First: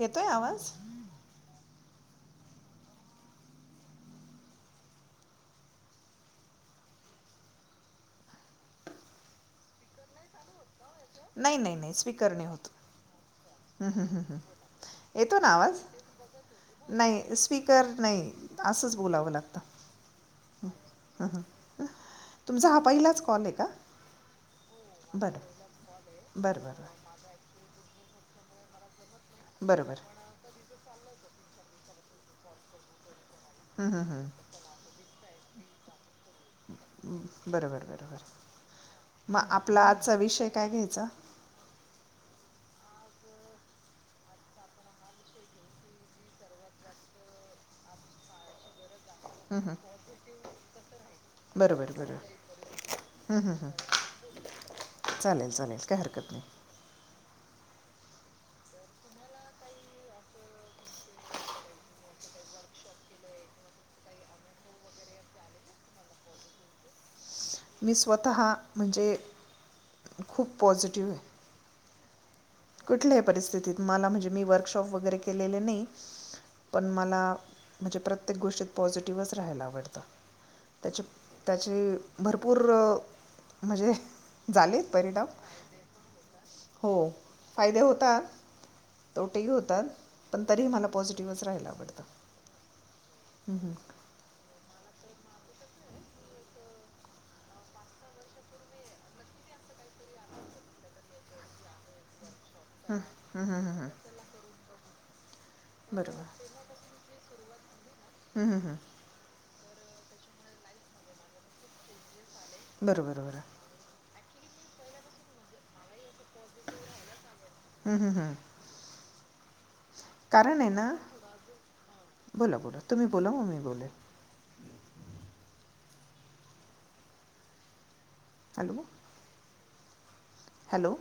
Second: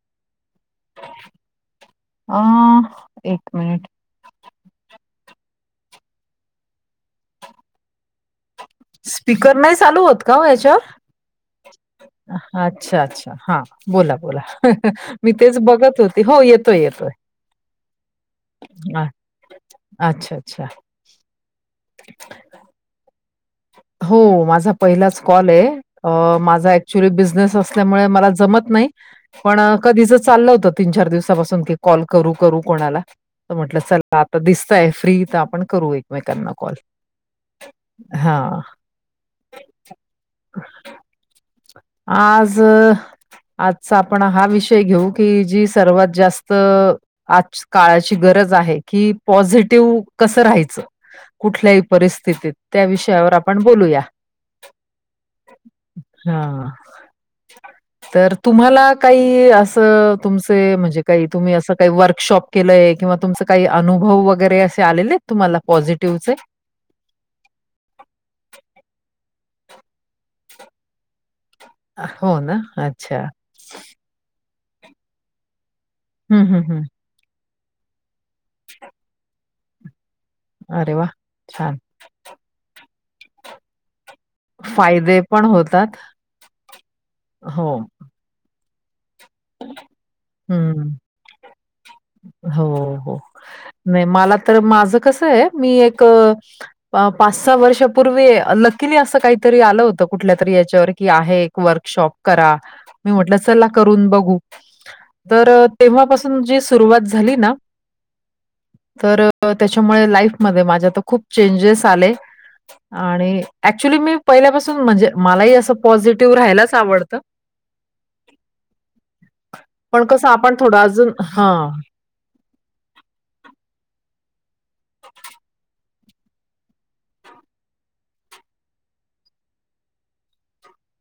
येतोय आवाज? अ- एक मिनिट. स्पीकर नाय चालू होत का ओ याच्यावर? नाय नाय नाय स्पीकर नाय होत. अच्छा अच्छा हां. बोला बोला मी येतो ना तेच आवाज बघत होते हो येतोय येतोय. नाही स्पीकर नाही असंच आ, बोलावं लागतं. अच्छा अच्छा. तुमचा हा पहिलाच कॉल ए? हो माझा पहिलाच कॉल ए बरं माझा बरं बरं क्च्युली बिझनेस अ सल्या मुळे मला जमत नाय पण बरं बरं कधीच चाललं होतं तीन चार दिवसापासून की कॉल करू करू कोणाला त म्हटलं हं, हं, चला हं. आता दिसतय फ्री तर आपण करू एकमेकांना. कॉल. बरोबर बरोबर हां मग आपला आजचा विषय काय घ्यायचा? आज आज आपण हा विषय घेऊ की जी सर्वात जास्त आज काळाची गरज आहे की हं. पॉझिटिव्ह कसं राहायचं. बरं कुठल्याही बरं बरं परिस्थितीत त्या विषयावर हं, हं. आपण बोलूया. चालेल चालेल काय हरकत नाय. [inaudible] तर तुम्हाला काही असं तुमचे म्हणजे काही तुम्ही असं काही वर्कशॉप केलंय किंवा तुमच काही अनुभव वगैरे असे आलेले एत तुम्हाला पॉझिटिव्हचे? मी स्वतः म्हणजे खूप पॉझिटिव्ह ए. हो ना. कुठल्याही अच्छा. परिस्थितीत मला म्हणजे मी वर्कशॉप वगैरे केलेले नाई हं, हं, हं. पण मला म्हणजे प्रत्येक गोष्टीत पॉझिटिव्हच राहायला आवडतं. अरे त्याचे. वाह! त्याचे छान. भरपूर म्हणजे, झाले फायदे परिणाम. पण होतात. हो हो. फायदे होतात. तोटेहि होतात. पण तरी मला हं. पॉझिटिव्हच राहायला आवडत. हो, हो. हम हम नाही मला तर माझ कस आहे. मी एक पाच सहा वर्षापूर्वी लकीली अस काहीतरी आल होत. कुठल्या तरी हेच्यावर्ती आहे एक वर्कशॉप करा. मी म्हटल हम्म, हम्म, चला हम्म, हम्म. करून बगू तर बरोबर तेव्हापासून जी सुरवात झाली ना, हम्म हम्म हम्म. तर त्याच्यामुळे लाईफमध्ये माझ्या तर खूप चेंजेस आले बरोबर बरोबर आणि ऍक्च्युली मी पहिल्यापासून म्हणजे, मलाही असं पॉझिटिव्ह राहायलाच आवडत- हम्म हम्म हम्म पण कस आपण कारण आहे थोड ना अजून हा बोला- बोला तुम्ही बोला मग मी बोलेन. हॅलो. हॅलो.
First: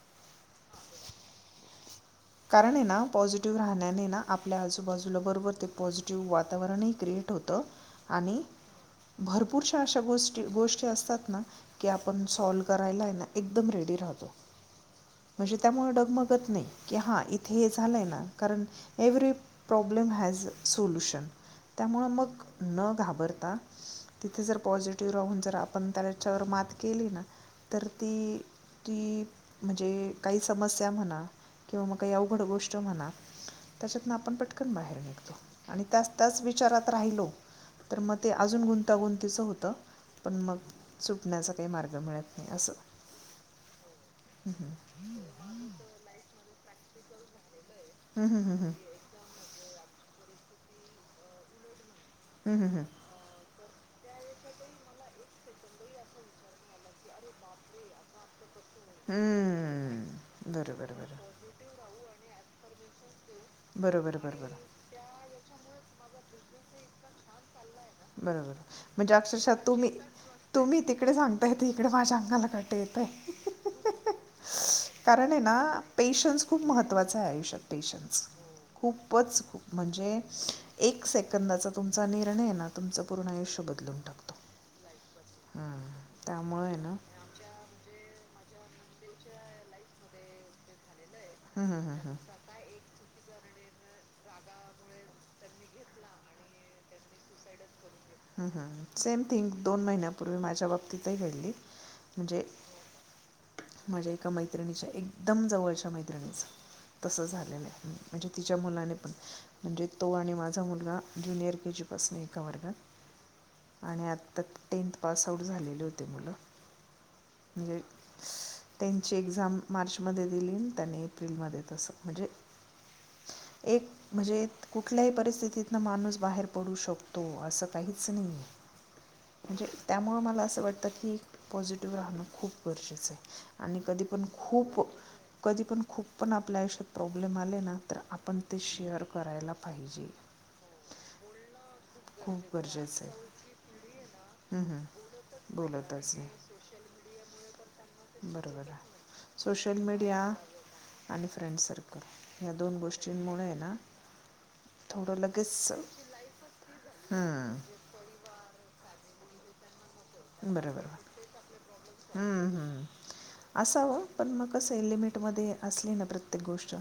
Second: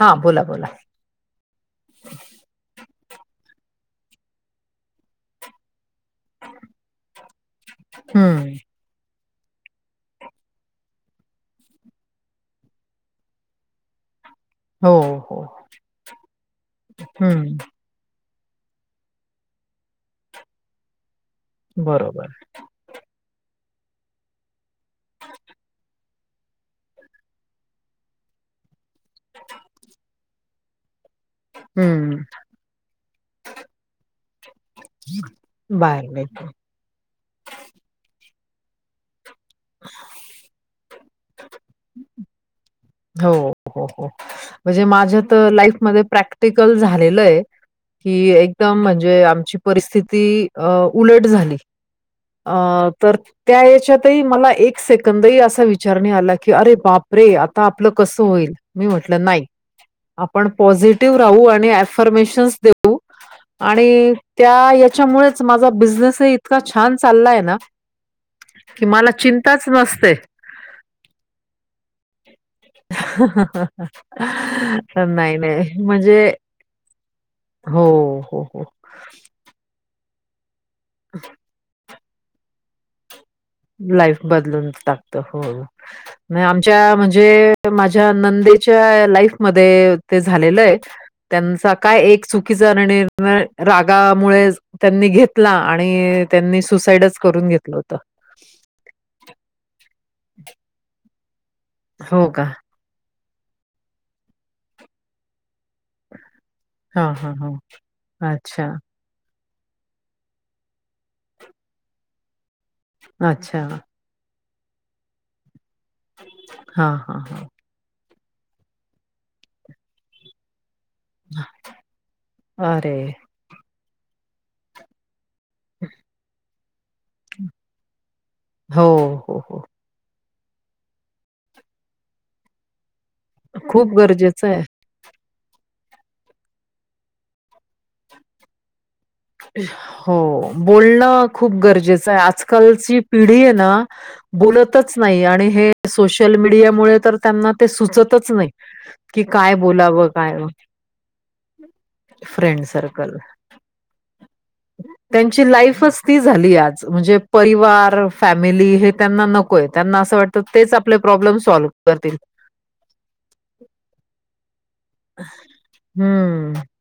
हा बोला बोला कारण आहे ना पॉझिटिव्ह राहण्याने ना आपल्या आजूबाजूला बरोबर ते पॉझिटिव्ह वाता- वातावरणही क्रिएट होत आणि हं. भरपूरशा अशा गोष्टी गोष्टी असतात ना की आपण सॉल्व करायला आहे ना, एकदम रेडी राहतो. हो हो. म्हणजे त्यामुळे डगमगत नाही की हा हं. इथेच झाल आहे ना, कारण every problem has a solution. त्यामुळ बरोबर. मग न घाबरता तिथे जर पॉझिटिव्ह राहून जर आपण त्याच्यावर मात केली ना तर ती की म्हणजे काही समस्या म्हणा. किंवा मग काही हं. अवघड गोष्ट म्हणा त्याच्यातन आपण पटकन बाहेर निघतो आणि त्याच बाहेर त्याच विचारात राहिलो तर मग ते अजून गुंतागुंतीचं होत पण मग सुटण्याचा काही मार्ग त्यामुळे अस हो हो हो, म्हणजे माझ्या तर लाईफमध्ये प्रॅक्टिकल झालेल हे हं कि, हं हं हं एकदम म्हणजे आमची परिस्थिती उलट झाली. हं हं हं अं तर त्या याच्यातही मला एक सेकदही असा विचारणी आला की अरे बापरे आता आपल कस होईल. मी म्हटल नाही, हम्म. आपण बरोबर पॉझिटिव्ह बरोबर राहू आणि अऍफर्मेशन्स आणि बरोबर बरोबर त्या याच्यामुळेच माझा बिझनेस इतका छान चाललाय ना बरोबर की मला म्हणजे अक्षरशः चिंताच तुम्ही नसते. तुम्ही तिकडे सांगताय त हिकडे माझ्या अंगाला काटे येताय कारण नाही, आहे ना, नाही. म्हणजे पेशन्स खूप महत्वाचा आहे आयुष्यात. हो पेशन्स हो हो खूपच खूप म्हणजे एक सेकंदाचा तुमचा निर्णय ना तुमच पूर्ण आयुष्य बदलून लाईफ टाकतो बदलून टाकत. हो हम्म. त्यामुळे आहे आमच्या ना म्हणजे माझ्या नंदेच्या लाईफ मध्ये ते झालेल आहे त्यांचा काय एक चू- [inaudible] आणि रागामुळे. त्यांनी घेतला आणि त्यांनी सुसाइडच करून घेतलं होतं. हम हम सेम थिंग दोन महिन्यापूर्वी माझ्या बाबतीतही घडली. हो का. म्हणजे माझ्या एका मैत्रिणीच्या एक एकदम जवळच्या मैत्रिणीचं हां, तसं हां, हां. झालेलं आहे म्हणजे तिच्या अच्छा, मुलाने पण म्हणजे तो आणि माझा मुलगा ज्युनियर के जी पासून एका वर्गात अच्छा! आणि आत्ता टेंथ पास आउट झालेले होते मुलं हां, हां, हां. म्हणजे त्यांची एक्झाम मार्चमध्ये दिली त्यांनी एप्रिलमध्ये तसं म्हणजे अरे! एक म्हणजे कुठल्याही परिस्थितीत ना माणूस बाहेर पडू शकतो असं काहीच नाही आहे हो, हो, हो. म्हणजे त्यामुळं मला असं वाटतं की पॉझिटिव्ह राहणं खूप गरजेचं आहे. आणि खूप कधी पण गरजेचं आहे. खूप कधी पण खूप पण आपल्या आयुष्यात प्रॉब्लेम आले ना तर आपण ते शेअर कराय हो बोलणं खूप गरजेचं खूप आजकालची गरजेचं पिढी आहे ना आहे बोलतच नाही आणि हे बोलतच सोशल नाही मीडियामुळे त्यांना ते सुचतच नाही बरोबर आहे कि काय सोशल बोलावं मीडिया काय आणि फ्रेंड सर्कल या फ्रेंड दोन सर्कल. गोष्टींमुळे ना येवढं त्यांची लगेच लाईफच ती झाली आज म्हणजे परिवार फॅमिली हे त्यांना नकोय त्यांना असं वाट तर तेच बरोबर आपले प्रॉब्लेम सॉल्व करतील. हम्म हम. असावं पण मग कसं लिमिटमध्ये असली ना प्रत्येक हं. गोष्ट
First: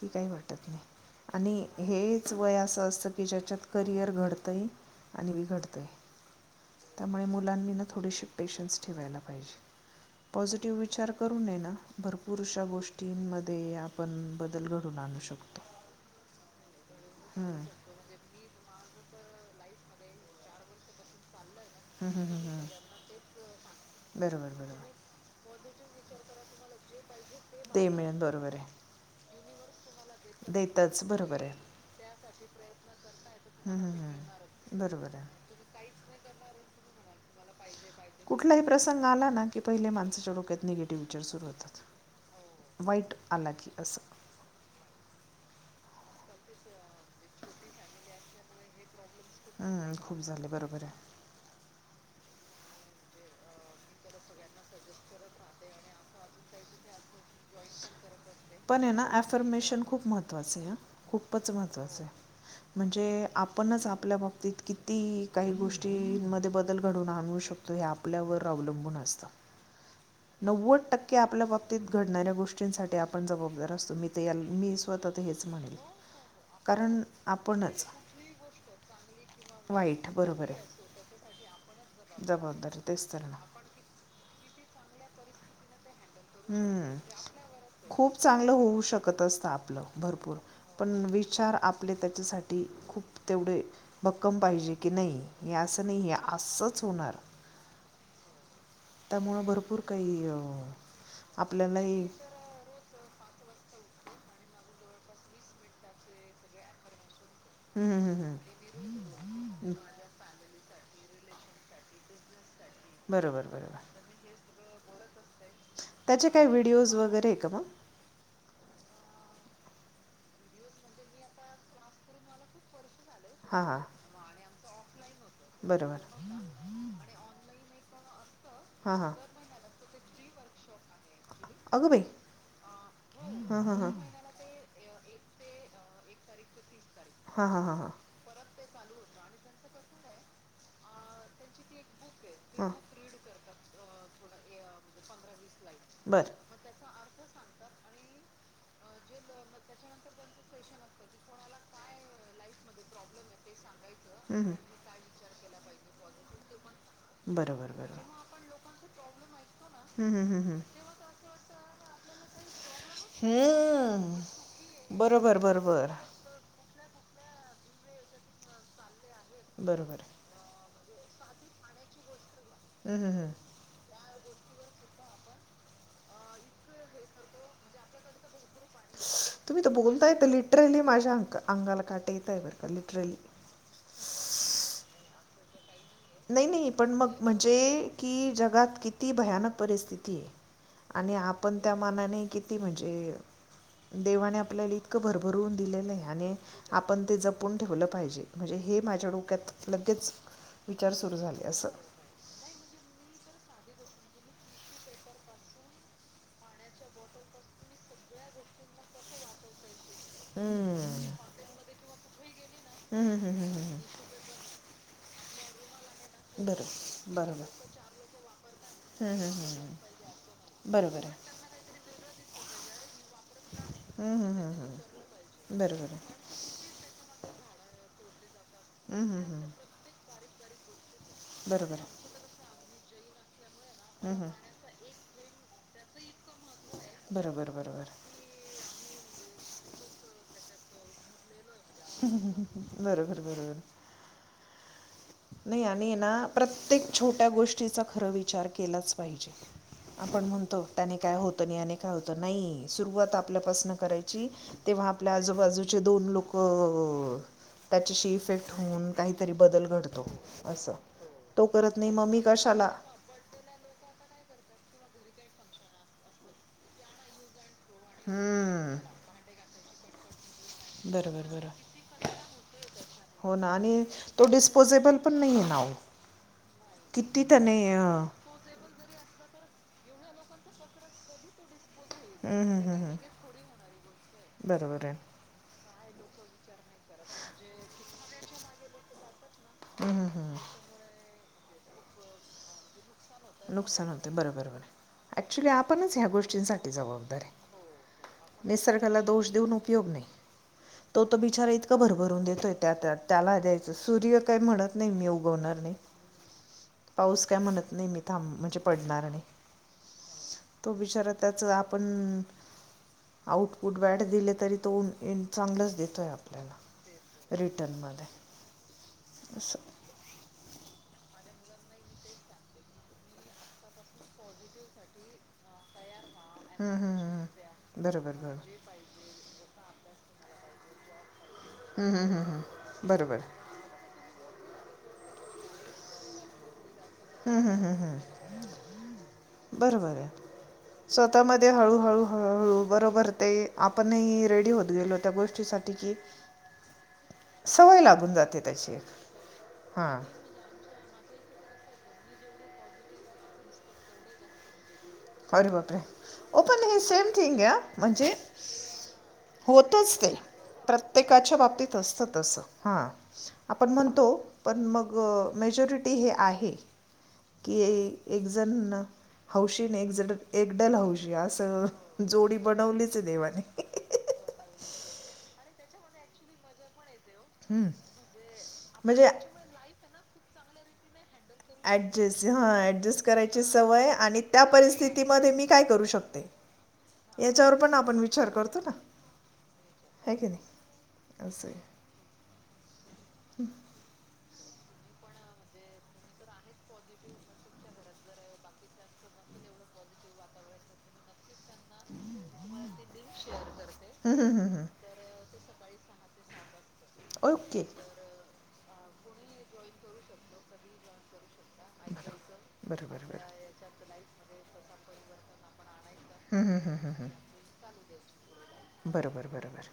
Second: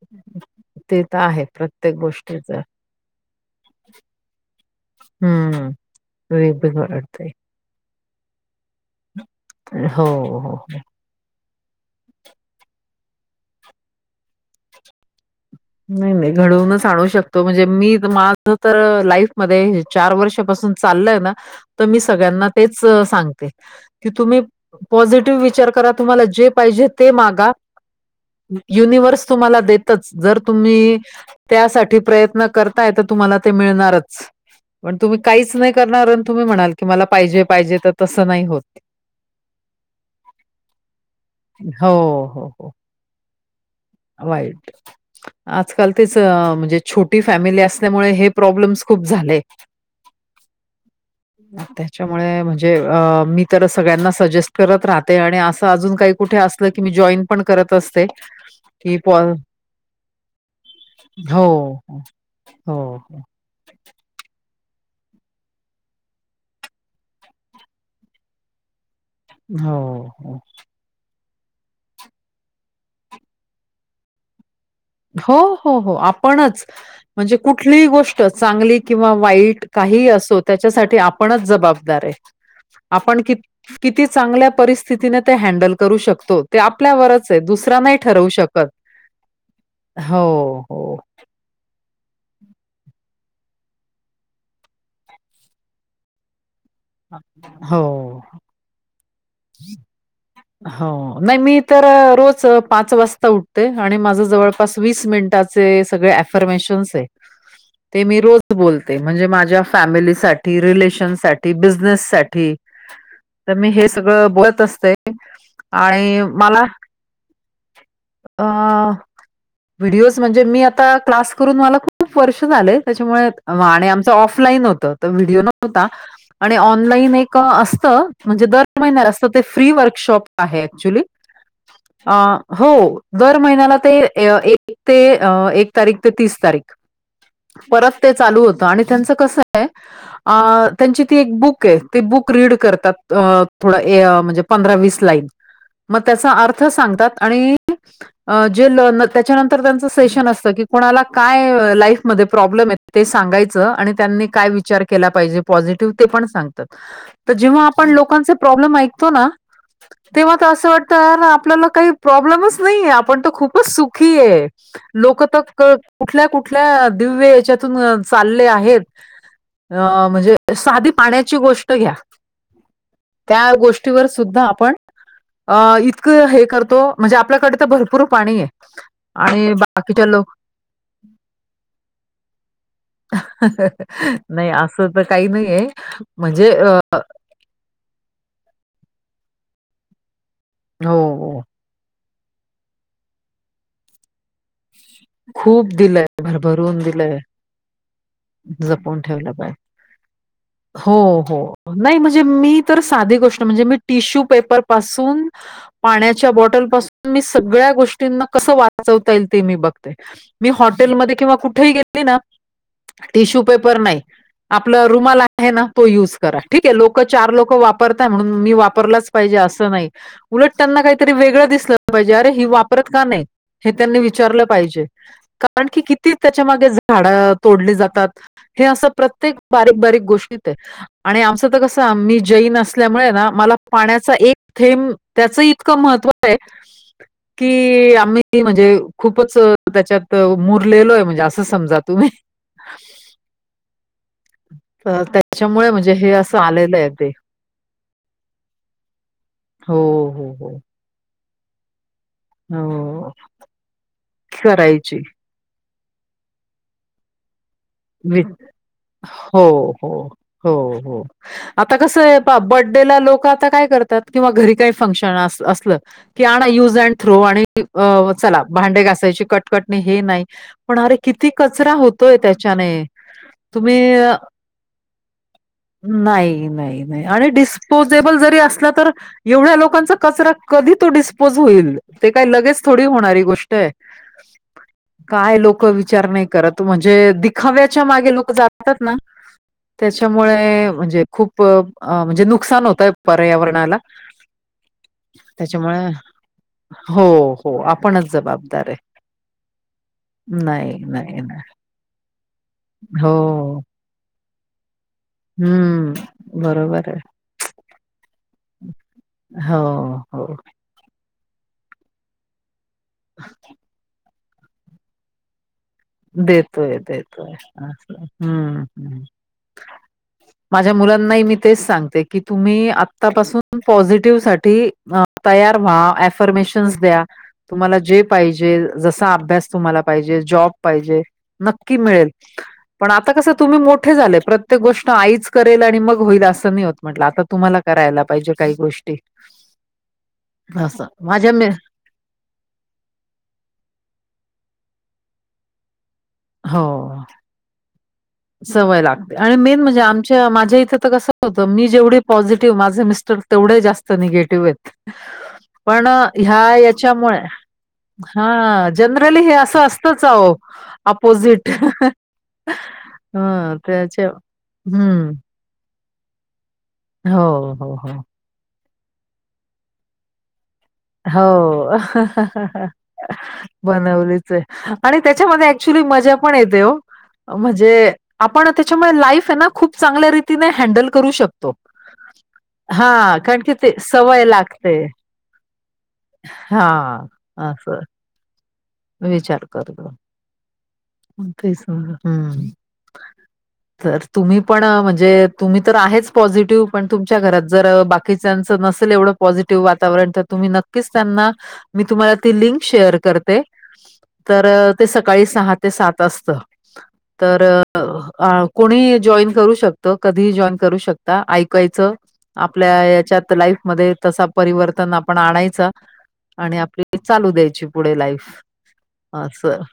की काही वाटत नाही. ते तर आहे आणि प्रत्येक हेच वय गोष्टीचं. असं असतं की ज्याच्यात करिअर घडतंय आणि बिघडतंय. होय बिघड त्यामुळे मुलांनी ना थोडीशी पेशन्स ठेवायला पाहिजे हो, हो. पॉझिटिव्ह विचार करू नये ना भरपूर अशा गोष्टींमध्ये आपण बदल घडून आणू शकतो. नाही नाही घडवूनच आणू शकतो हम्म, म्हणजे मी मा तर लाईफ मध्ये हे चार वर्षापासून चाललंय ना तर मी हम्म, हम्म. सगळ्यांना तेच सांगते. की तुम्ही बरोबर बरोबर पॉझिटिव्ह विचार करा तुम्हाला जे पाहिजे ते मागा. ते मिळेल बरोबर आहे युनिव्हर्स तुम्हाला देतच. जर तुम्ही देतच बरोबर आहे त्यासाठी प्रयत्न करताय तर तुम्हाला ते हम्म, हम्म, मिळणारच. हम्म. पण बरोबर तुम्ही आहे काहीच नाही करणार अन् तुम्ही म्हणाल की मला पाहिजे पाहिजे तर तसं नाही कुठलाही होत. प्रसंग आला ना की पहिले माणसाच्या डोक्यात निगेटिव्ह विचार सुरू होतात. हो, हो, हो. वाईट आला की असं. वाईट. आजकाल तेच म्हणजे छोटी फॅमिली असल्यामुळे हे प्रॉब्लेमस खूप झाले. हम्म खूप झाले बरोबर आहे. हम. ह्याच्यामुळे म्हणजे मी तर सगळ्यांना सजेस्ट करत राहते आणि असं अजून काही कुठे असलं की मी जॉईन पण करत असते. पण आहे की ना पॉ अफर्मेशन खूप महत्त्वाचं आहे. हो, खूपच महत्वाचं हो, आहे हो, म्हणजे हो, आपणच आपल्या बाबतीत किती काही गोष्टींमध्ये बदल घडवून आणू शकतो. लयआपल्यावर अवलंबून असत. हो. नव्वद टक्के आपल्या बाबतीत घडणाऱ्या गोष्टींसाठी आपण जबाबदार असतो मी तयाल मीस हो हो हो आपणच म्हणजे आपणच कुठलीही गोष्ट चांगली किंवा वाईट. काही वाईट असो बरोबर आहे त्याच्यासाठी आपणच जबाबदार हे जबाबदार तेच आपण तर कीत ना किती चांगल्या परिस्थितीने ते हॅडल करू शक तो ते हम्म. आपल्यावरच ये दुसरा नाही ठरवू शकत. हू शकत असत आपलं. भरपूर हो, पण हो, विचार आपले त्याच्यासाठी खूप तेवढे भक्कम पाहिजे की नाही हे असं नाही असंच. हो. त्यामुंळ भरपूर काही अ. हो. नाही मी तर रोच पाच वाजता उठते आणि माझं जवळपास वीस मिनिटाचे सगळे ऍफर्मेशन्स हे. हं, ते हं, मी हं, रोज बोलते म्हणजे माझ्या हं. फॅमिलीसाठ ती रिलेशन साठी बिझनेस साठी बरोबर त मी बरोबर हे सगळं बोलत असते. आणि त्याचे काही माला व्हिडिओज वगैरे आहे का मग अ व्हिडिओज म्हणजे मी आता क्लास करून मला खूप वर्ष झालय त्याच्यामुळे म हां हां आणि आमचं ऑफलाईन होत तर व्हिडिओ नव्हता. बरोबर आणि ऑनलाईन एक असतं म्हणजे दर हां महिन्यात हां असतं ते फ्री वर्कशॉप आहे ऍक्च्युली. अगं बाई अ हो दर हां हां महिन्याला हां ते ए एक ते एक तारीख ते तीस तारीख हां हां हां हां परत ते चालू होतं आणि त्यांच कसं हे अ त्यांची ती एक बुक हे. ते बुक रीड हां करतात अ ए थोडं म्हणजे पंधरा वीस लाईन मग बरं त्याचा अर्थ थ सांगतात आणि अ जे लन त्याच्यानंतर त्यांच सेशन असतं की कोणाला काय लाईफ मध्ये प्रॉब्लेम हेत. ते सांगायचं आणि त्यांनी काय विचार केला पाहिजे पॉझिटिव्ह ते पण सांगतात. त जेव्हा बरोबर आपण बरोबर लोकांचे प्रॉब्लेम ऐकतो ना. हं, हं, तेव्हा हं, तर हं. असं वाटतं यार आपल्याला काही प्रॉब्लेमच नाहीे हे आपण त खूपच सुखी हं. हे. लोकं त बरोबर क बरोबर कुठल्या कुठं कुठल्या दिव्य याच्यातून चालले आहेत बरोबर अं म्हणजे साधी पाण्याची गोष्ट घ्या हम्म, हम्म, हम्म. त्या गोष्टीवर सुद्धा आपण अ इतकं हे करतो म्हणजे आपल्याकडे तर भरपूर पाणी हे. तुम्ही त बोलताय त लिटरली माझ्या आंक अंगाला काटं येतायं बरं का लिटरली. नाही आसं त काही नाहीये. नाही म्हणजे नाही अ, पण मग म्हणजे की जगात किती भयानक परिस्थिती हे. हो, आणि हो. आपण त्या मानाने किती म्हणजे देवाने आपल्याली इतकं भरभरून खूप दिलेलं हे दिलंय आणि भरभरून आपण ते दिलंय जपून ठेवलं पाहिजे, म्हणजे हे जपून माझ्या ठेवलं पाहिजे. डोक्यात लगेच. विचार हो सुरू हो झाले असं नाही म्हणजे मी तर साधी गोष्ट म्हणजे मी टिश्यू पेपर पासून पाण्याच्या बॉटल पासून मी सगळ्या गोष्टींना कसं वाचवता येईल ते मी बघते. मी हम्म. हॉटेलमध्ये किंवा कुठेही गेली ना हम्म, हम्म, टिश्यू हम्म, पेपर हम्म. नाही. आपलं रुमाला आहे ना तो युज करा बरं ठीक हे लोकं चार लोकं बरोबर वापरताय म्हणून मी वापरलाच हम्म, हम्म, पाहिजे आसं हम्म. नाही. उलट त्यांना बरोबर आहे काहीतरी वेगळं दिसलं पाहिजे अरे ही वापरत का नाही हे त्यांनी हम्म, हम्म, विचारलं हम्म, हम्म. पाहिजेत कारण की बरोबर आहे किती त्याच्या माग झाडं तोडली जातात हे असं हम्म, हम्म, प्रत्येक हम्म. बारीक, बारीक गोष्टीत आहे आणि आमचं तर बरोबर कसं आहे. आ मी जैन अस ल्यामुळे ना मला पाण्याचा एक थेंब त्याच इतकं महत्व बरोबर बरोबर की आम्ही ती म्हणजे खूप खूपच त्याच्यात मुरलेलोय म्हणजे असं समजा तुम्ही बरोबर, बरोबर तर नाही त्याच्यामुळे आणि म्हणजे आहे हे ना असं आलेलं आहे प्रत्येक ते छोट्या गोष् चा खरं विचार केलाच पाहिजे हो आपण हो हो. म्हणतो त्याने काय होतं आणि याने काय होतं नाही हो सुरुवात आपल्यापासनं करायची तेव्हा करायची आपल्या आजू बाजूचे दोन लोकं त्याच्याशी वि इफेक्ट होऊन काहीतरी हो बदल घडत हो, हो आता कसं मग आहे मी पहा कशाला बड्डेला लोकं आता काय करतात किंवा घरी काही फंक्शन असलं की आणा युज अँड थ्रो आणि ती अ चला हम्म भांडे घासायची कटकट नाही आणि हे नाही पण अरे बरोबर किती बरं कचरा होतोय त्या हो [unintelligible] ना तुम्ही आणि तो डिस्पोजेबल पण नाही आहे ना हो. नाही, नाही किती आणि त्याने अं, डिस्पोजेबल जरी असलं तर एवढ्या लोकांचा कचरा कधी तो डिस्पोज होईल ते काय हम्म, हम्म, लगेच हम्म, थोडी हम्म. होणारी गोष्ट आहे बरोबर आहे काय लोकं विचार नाही करत म्हणजे दिखाव्याच्या मागे लोकं जातात ना हम्म, हम्म, हम्म. त्याच्यामुळे म्हणजे खूप प म्हणजे नुकसान होतय पर्यावरणाला नुकसान होते बरोबर बरोबर ॲक्च्युली त्याच्यामुळे आपणच ह्या गोष्टींसाठी जबाबदार हो, आहे हो आपणच जबाबदार आहे निसर्गाला दोष देऊन उपयोग नाही नाही, नाही, तो नाही बिचारा तो इतकं भरभरून देतोय त्या त्याला हो. द्यायचं सूर्य काय म्हणत नाही मी उगवणार नाही हं. बरोबर आहे. पाऊस काय म्हणत नाही मी थांब म्हणजे पडणार हो, हो. तो बिचारा त्याच आपण आउटपुट बॅड दिले तरी तो चांगलाच देइल देतोय, देतोय हम्म अस [unintelligible] माझ्या मुलांनाही मी तेच सांगते की तुम्ही आतापासून पॉझिटिव्ह साठी अ तयार व एप फर्मेशन हम्म, हम्म, द्या हम्म. तुम्हाला हम्म. जे बरोबर बरोबर पाहिजे जसा अभ्यास तुम्हाला पाहिजे जॉब पाहिजेल नक्की हम्म, हम्म, मिळेल हम्म, हम्म. पण आता बरोबर कस हम्म, तुम्ही मोठे झाले प्रत्येक गोष्ट आईच करेल आणि मग होईल असं मी होत म्हंटलं आता तुम्हांला करायला पाहिजे काही गोष्टी बर, बर आहे असं. माझ्या मे स्वतःमध्ये हळू, हळू बरोबर ते आपणही रेडी होत गेलो त्या गोष्टीसाठी की हो सवय लागून जाते त्याची सवय लागते आणि मेन म्हणजे हां आमच्या माझ्या इथ कस होत मी जेवढे पॉझिटिव्ह माझे मिस्टर तेवढे जास्त निगेटिव्ह आहेत अरे बापरे पण अ, ह्या ओपण हे सेम याच्यामुळे थिंग या म्हणजे हां, जनरली हे असं होतच असतंच ते अहो, प्रत्येकाच्या अपोझिट. बाबतीत असत तस हा हं, आपण म्हणतो त्याच्या पण मग हं. मेजॉरिटी ही आहे हो, की हो, हो. एक जण हौश एकजड एकडल हौशी हो. असं जोडी बनवलीच देवानी बनवलीच आणि त्याच्यामध्ये ऍक्च्युली मजा पण येते ओ हम्म. म्हणजे आपण त्याच्यामुळे लाईफ म्हणजे आहे ना खूप चांगल्या रितीने हँडल करू शक ऍडजेस्ट हा ऍडजस्ट कारण करायची की ते सवय आणि त्या लागते. परिस्थितीमध्ये मी काय करू शक हां, यांच्यावर पणं आपणं विचांर करतो नां विचांर करतो सायं कायं नाहीं तेचं मं हम्मं तरं तुम्हीं पणं म्हणजे तुम्हीं तरं आहेच पॉझिटिव्ह पणं तुमच्या घरांत जरं बाकी बाकिच्यांच नसेल एवढं पॉझिटिव्ह वातांवरण तरं तुम्हीं नक्कीच त्यांना मी तुम्हांला ती लिंक शेअर करते आहे तरं ते सकाळीं सहा ते सात असतं तरं ओके अं कोणीही जॉईन करूं शकतं कधींही जॉईन करूं शकतं ऐकायचं आपल्या बरोबर यांच्यात लाईफ मध्यें तसां परिवर्तन आपणं आणांयचां आणी बरं आपली चालूं द्यायची पुढे लाईफ बरोबर असं. बरोबर